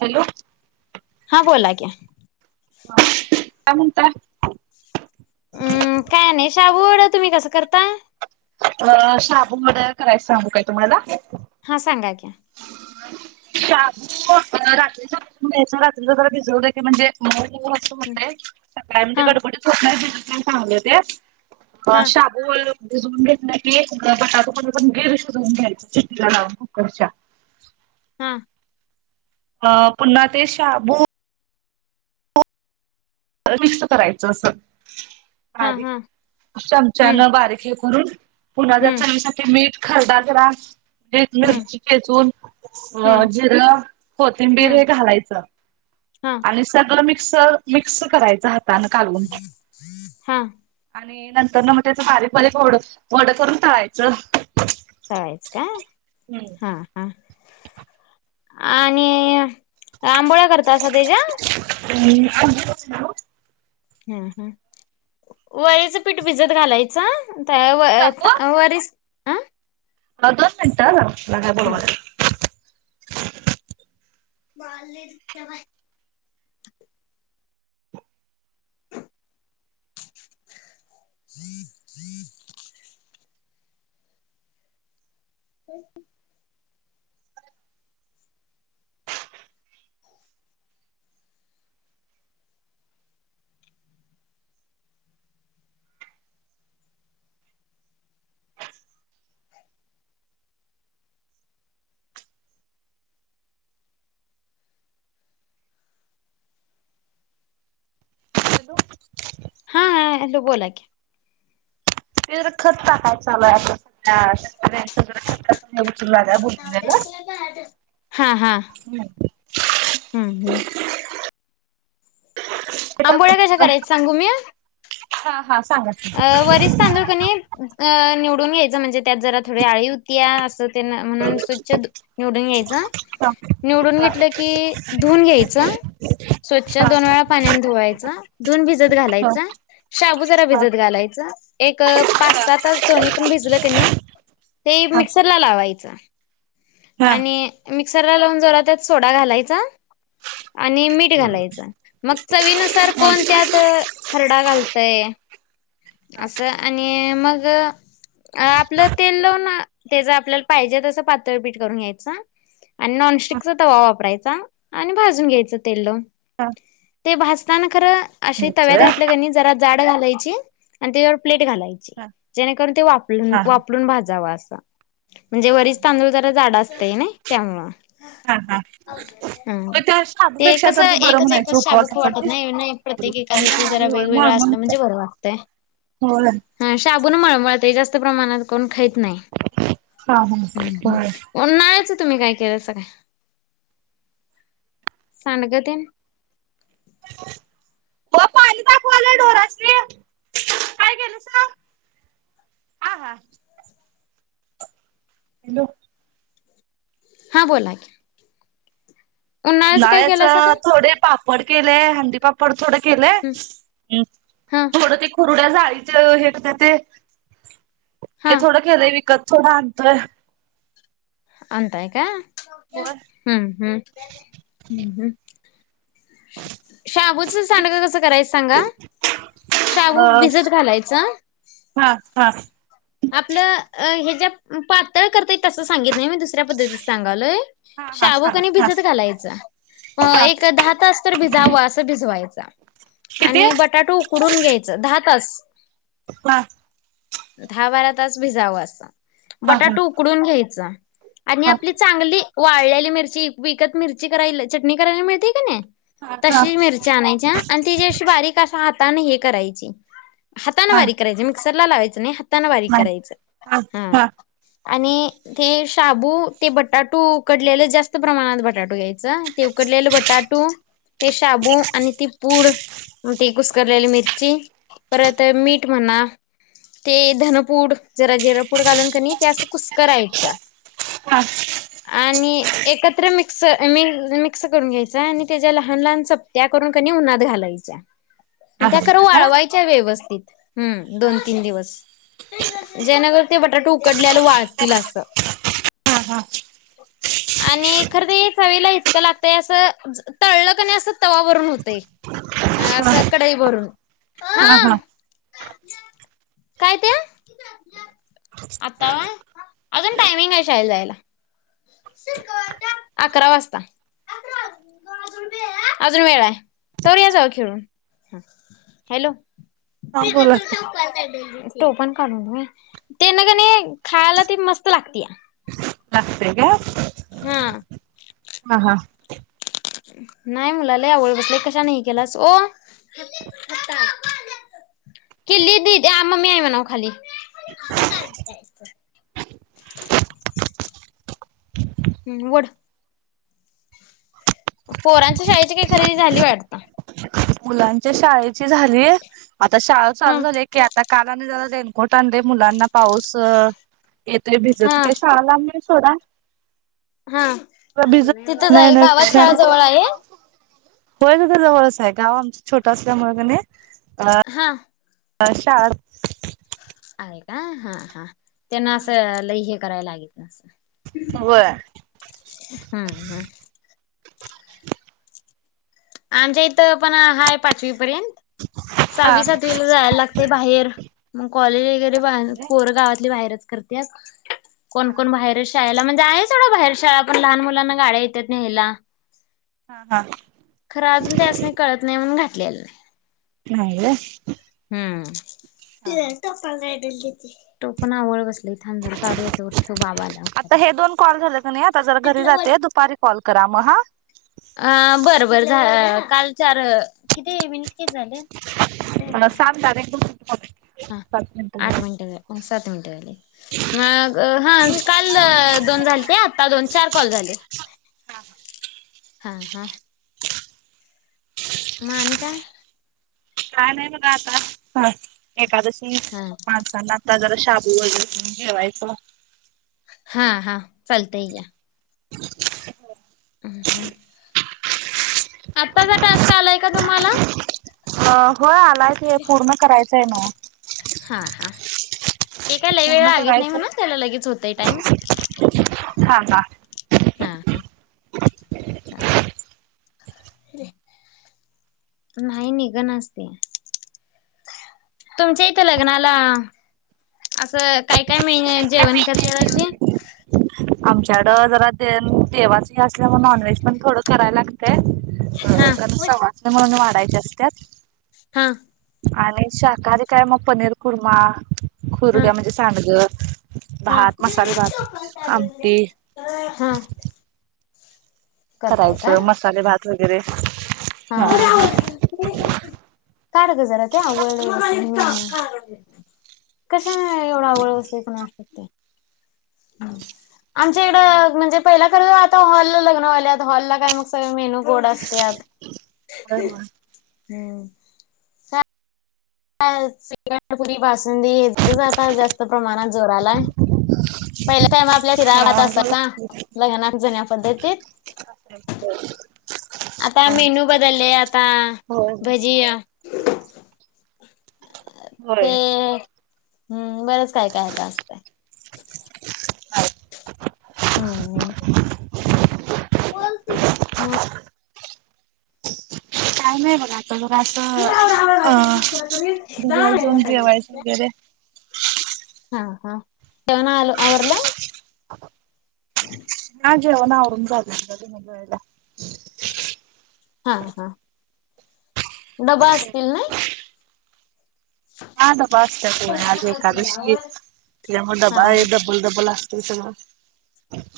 Hello हा बोला की. हां काय म्हणताय? हम काय नाही. शाबूवड तुम्ही कसं करताय? अ शाबू वड करायच सांगू काय तुम्हाला? हां सांगा की. शाबु रात्रीच भिजवून घ्यायचं रात्रीच जरा भिजवलं की म्हणजे मऊ असं होतय सकाळी म्हणजे हा गडबडीत होत नाही भिजवल की चांगल होत्यात. हा हां शाबू वड भिजवून घेतलं की एक बटाटू पण गीर शिजवून घ्यायच तीन शिट्ट्या लावून कुकरच्या. [inaudible] हा. अ पुन्हा ते शाबू मिक्स करायचं अस, हा हा हम्म चमच्यान बारीक करून पुन्हा त्या हम्म चवीसाठी मीठ खरडा जरा एक हम्म मिरची ठेचून अ हम्म जिरं कोथिंबीर हे हम्म घालायचं. हा आणि सगळं मी क्स मिक्स करायच हातान हां. आणि नंतर न म तेच बारीक- बारीक वड -वड करून तळायचं. तळायचं काय? हा हा. आणि आंबोळ्या करतासा तेच्या? आंबोळ्या नाही ओ हा हा वरीचं पीठ भिजत घालायचं, तव्या वर वरीच दोन मिनिट हा जरा मला काय बोलवाल्यात. [inaudible] [inaudible] [inaudible] हॅलो. हा हॅलो बोला की. ते जरा खत टाकाय चालू हाय आता त्या [unintelligible] उचलू लागाय बोलूया हम् हम. आंबोळ्या कशा करायच्या सांगू मी? हा हा. सांगा की अ वरीच तांदूळ कणी निवडून घ्यायचं म्हणजे त्यात जरा थोडी आळी होती या अस तेन म्हणून स्वच्छ निवडून घ्यायच. हा हा निवडून हा घेतलं की धुऊून घ्यायच, स्वच्छ दोन वेळा पाण्याने धुवायचं धुवून भिजत घालायच शाबू जरा भिजत घालायच एक पाच सात तास दोन्ही पण भिजल का नाही ते मिक्सरला लावायचं हा हा आणि मिक्सरला लावून जरा त्यात सोडा घालायचा आणि मीठ घालायचं मग चवीनुसार कोण त्यात खरडा घालतय असं आणि मग आपलं तेल लावून त्याच आपल्याला पाहिजे तर पीट करून घ्यायचा आणि नॉनस्टिकचा तवा वापरायचा आणि भाजून घ्यायच तेल्ल ह ते भाजताना खरं अशी तव्यात घातलं कनी जरा जाड घालायची आणि त्यावर प्लेट घालयची जेणेकरून ते वाफाळून भाजव अस म्हणजे तांदूळ जाड असत ना त्यामुले मग त्या ते शाबूपेक्षा कस तर बरं एकच म्हणायचं एकच शाबू खाऊ वाटत उपवासासाठी नाही प्रत्येक एकादशीला जरा नाही वेगवेगळा असलं म्हणजे बरं वाटतंय हो म्हणून मळमळते जास्त प्रमाणात पण खात नाही हा हा होय तुम्ही काय केलं सांगा सांडग तेन [inaudible] हो पाणी दाखवायला ढोरासनी काय केलं हा हा हॅलो हां बोला क उन्हाळ्याच काय? थोडे पापड केलेय हंडी पापड थोड केलंय हम्म हा थोडं ते कुरुगड्या जाळीच हे ते ते हा थोडं केलंय विकत थोडं आणतोय आणताय का हम्म होय हम्म हम्म हम्म शाबूचं सांडग कसं करायचं सांगा शाबू अ भिजत घालायचा हा हा आपलं हे ज्या पातळ करताय तस सांगित नाही मी दुसऱ्या पद्धतीत सांगालोय हा हा शाबू सांगा कणी हा भिजत घालायचा हा एक दहा तास तर भिजावं असं भिजवायच किती आणि बटाटा उकडून घ्यायचं दहा तास हा दहा बारा तास भिजावं असं हा हा बटाटा उकडून घ्यायच आणि हा हा आपली चांगली वाळलेली मिरची विकत मिरची करायला चटणी करायला मिळते का नाही हा हा हा तशी मिरच्या आणायच्या आणि ती जी अशी बारीक अस हाताने हे करायची हाताानं हा बारीक करायच मिक्सरला लावायचं नाही हातानें बारीक करायचं हा आणि ते शाबू ते बटाटू उकडलेलं जास्त प्रमाणात बटाटो घ्यायच ते उकडलेल बटाटू ते शाबू आणि ती पूड ती कुसकरलेली मिरची परत मीठ म्हणा ते धनपूड जरा जिरापूड घालून कनी त्यास कुस्करायचा आणि एकत्र मी मिकस मिक्स करून घ्यायचा आणि त्याच्या लहान लहान चपत्या करून कनी उन्हात घालायच्या त्या खरं वाळवायच्या व्यवस्थित हम्म दोन तीन दिवस जयनगर ते बटाटु आपल्या वाळतील अस हा आणि खरं तर चवीला इतकं लागतंय असं तळलं का नाही असं तवावरून होते कडेही भरून हा काय त्या आता अजून टायमिंग आहे शायल जायला अकरा वाजता अजून वेळा आहे तर या जाव खेळून हॅलो हा बोला. स्टोव पण काढून दे ते नगने खायला त मस्त लागतया नस्ते का.. हा हा हा नाही मुलाला आवळ बसल्या कशा नाही केलास [unintelligible] [unintelligible] [inaudible] पोरांच्या शाळेची काही खरेदी झाली वाटत मुलांच्या शाळेची झालीय आता शाळा चालू हम्म झाली की आता कालाने जरा रेनकोट आण मुलांना पाऊस येते भिजत हा शाळालां [inaudible] हा तिथं आहे गावात येण्यापेक्षा शाळा जवळ आहे होय तसं जवळच आहे गाव आमचं मुळं कनी हा. अशाच का हा हा त्यांना असं लई हे करायला लागितल नां होय हम्म हम्म. आमच्या इथं पण हा आहे पाचवी पर्यंत हा सहावी सातवीला जायला लागते बाहेर मगं कॉलेज हा वगैरे पोर गावातली बाहेरच करत्यात हा कोणकण बाहेर शाळेला म्ह जायचवढं बाहेर शाळा पण लहान मुलांना गाड्या येतात नाहीयला हा हा. खरं अजून ते अस नाही कळत नाही म्हणून घातलेलं नाही- नाही होय [unintelligible] काढू येतो ठेव बाबा आल्यावर काढू. आता हे दोन कॉल झाले का नाही आता जरा घरी जाते दुपारी कॉल करा मगं हा अ बरं बरं झा काल चार किती मिनिट काय झाले? हा सात तारीख हा [unintelligible] आठ मिनटे, सात मिनिटे झाली मगं हा काल दोन झालत्यात दोन चार कॉल झाले, हा हा, मग आणि काय काय नाही बघा आता एकादशी हा माणसांना जला शाबू वगैरे घेवायच हा हा चालतयं घ्या [unintelligible] आत्ताचा टास्क आलाय का तुम्हाला? अ होय आलाय की पूर्ण करायचंय नव्ह हा हा. पूर्ण करायचंय [unintelligible] हां हा! हा हा चाल. नाही निघ ना च ते. तुमच्या इथं लग्नाला असं काय काय मेन जेवण करत्यात अशे हा आमच्याकडं जरा दे देवाच असल्यामुळे नॉनव्हेज पण थोडं करायला लागतय अ हा कारण सवासणी म्हणून वाढायच्या असत्या हा! आणि शाकाहारी काय मग पनीर कुरमा खुरड्या म्हणजे सांडगं हुं भात, मसाले भात आमटी हुं! करायचं मसाले भात वगैरे हा का रे ज जरा ते आंघोळनही ह कशाने एवढ आवळअसतय कुणास [unintelligible] [inaudible] आमच्या इढ म्हणजे पहिला कर, आता हॉल ला लग्न व्हायल्यात, हॉलला काय मग सगळे मेन्यू गोड असत्यात होय होय. हूं! अ श्रीखंड, पुरी, बासुंदी, जातात जास्त प्रमाणात जोरालाय पहिल्या टाईम आपल्या शिरा, भात, हा असायच लग्नात जुन्या पद्धतीत. आता मेनू बदलले आता होय होय भजी. [inaudible] ते होय. हूं बरच काय काय आता असतय [inaudible] हूं! बोलती. टाईम आहे बघात तर मग असं अं दिव्या जेऊन जेवायचे वगैरे. हा हा जेवण आल आवरलं? [inaudible] हा जेवण आवरून झाल हा हा! डबा आसतील नाही. हा डबा असत्यात ना आज एकादशी हे त्या मूळ हा डबा हे एक डबल डबल अस तेस ना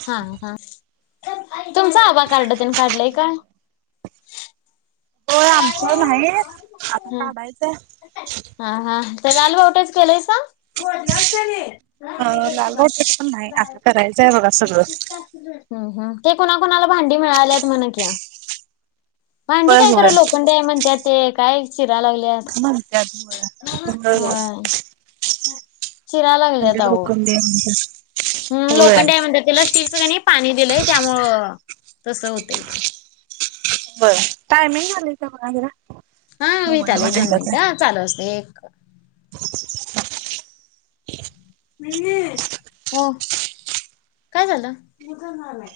हा हा! तुमच आबा कार्ड त्यान काढलय का? हो आमचं न्हाई आता काढायचंय. हा हा तर लाल होटच केलेय. फोडलाच त्यांनी [unintelligible] अ लाल बहुतेक पण नाही आता करायचंय बघा सगळं. हं हं ते कुणाकुणाला भांडी मिळाल्यात म्हण किया भांडी होय काय? होय. तरं लोखंड आहे म्हणत्यात ते काय? चिरा लागल्यात म्हणत्यात. होय [unintelligible] [unintelligible] हूं होय लोखंडय म्हणतात त्याला स्टीलचं का नाही पाणी दिलंय त्यामुळ तसं होतय ते. बरं टायमिंग झाले का बघा जरा. हा मोबाईल विहितालय दोन मध्ये मिनिट अ चालू असत एक [inaudible] हो काय झालंय?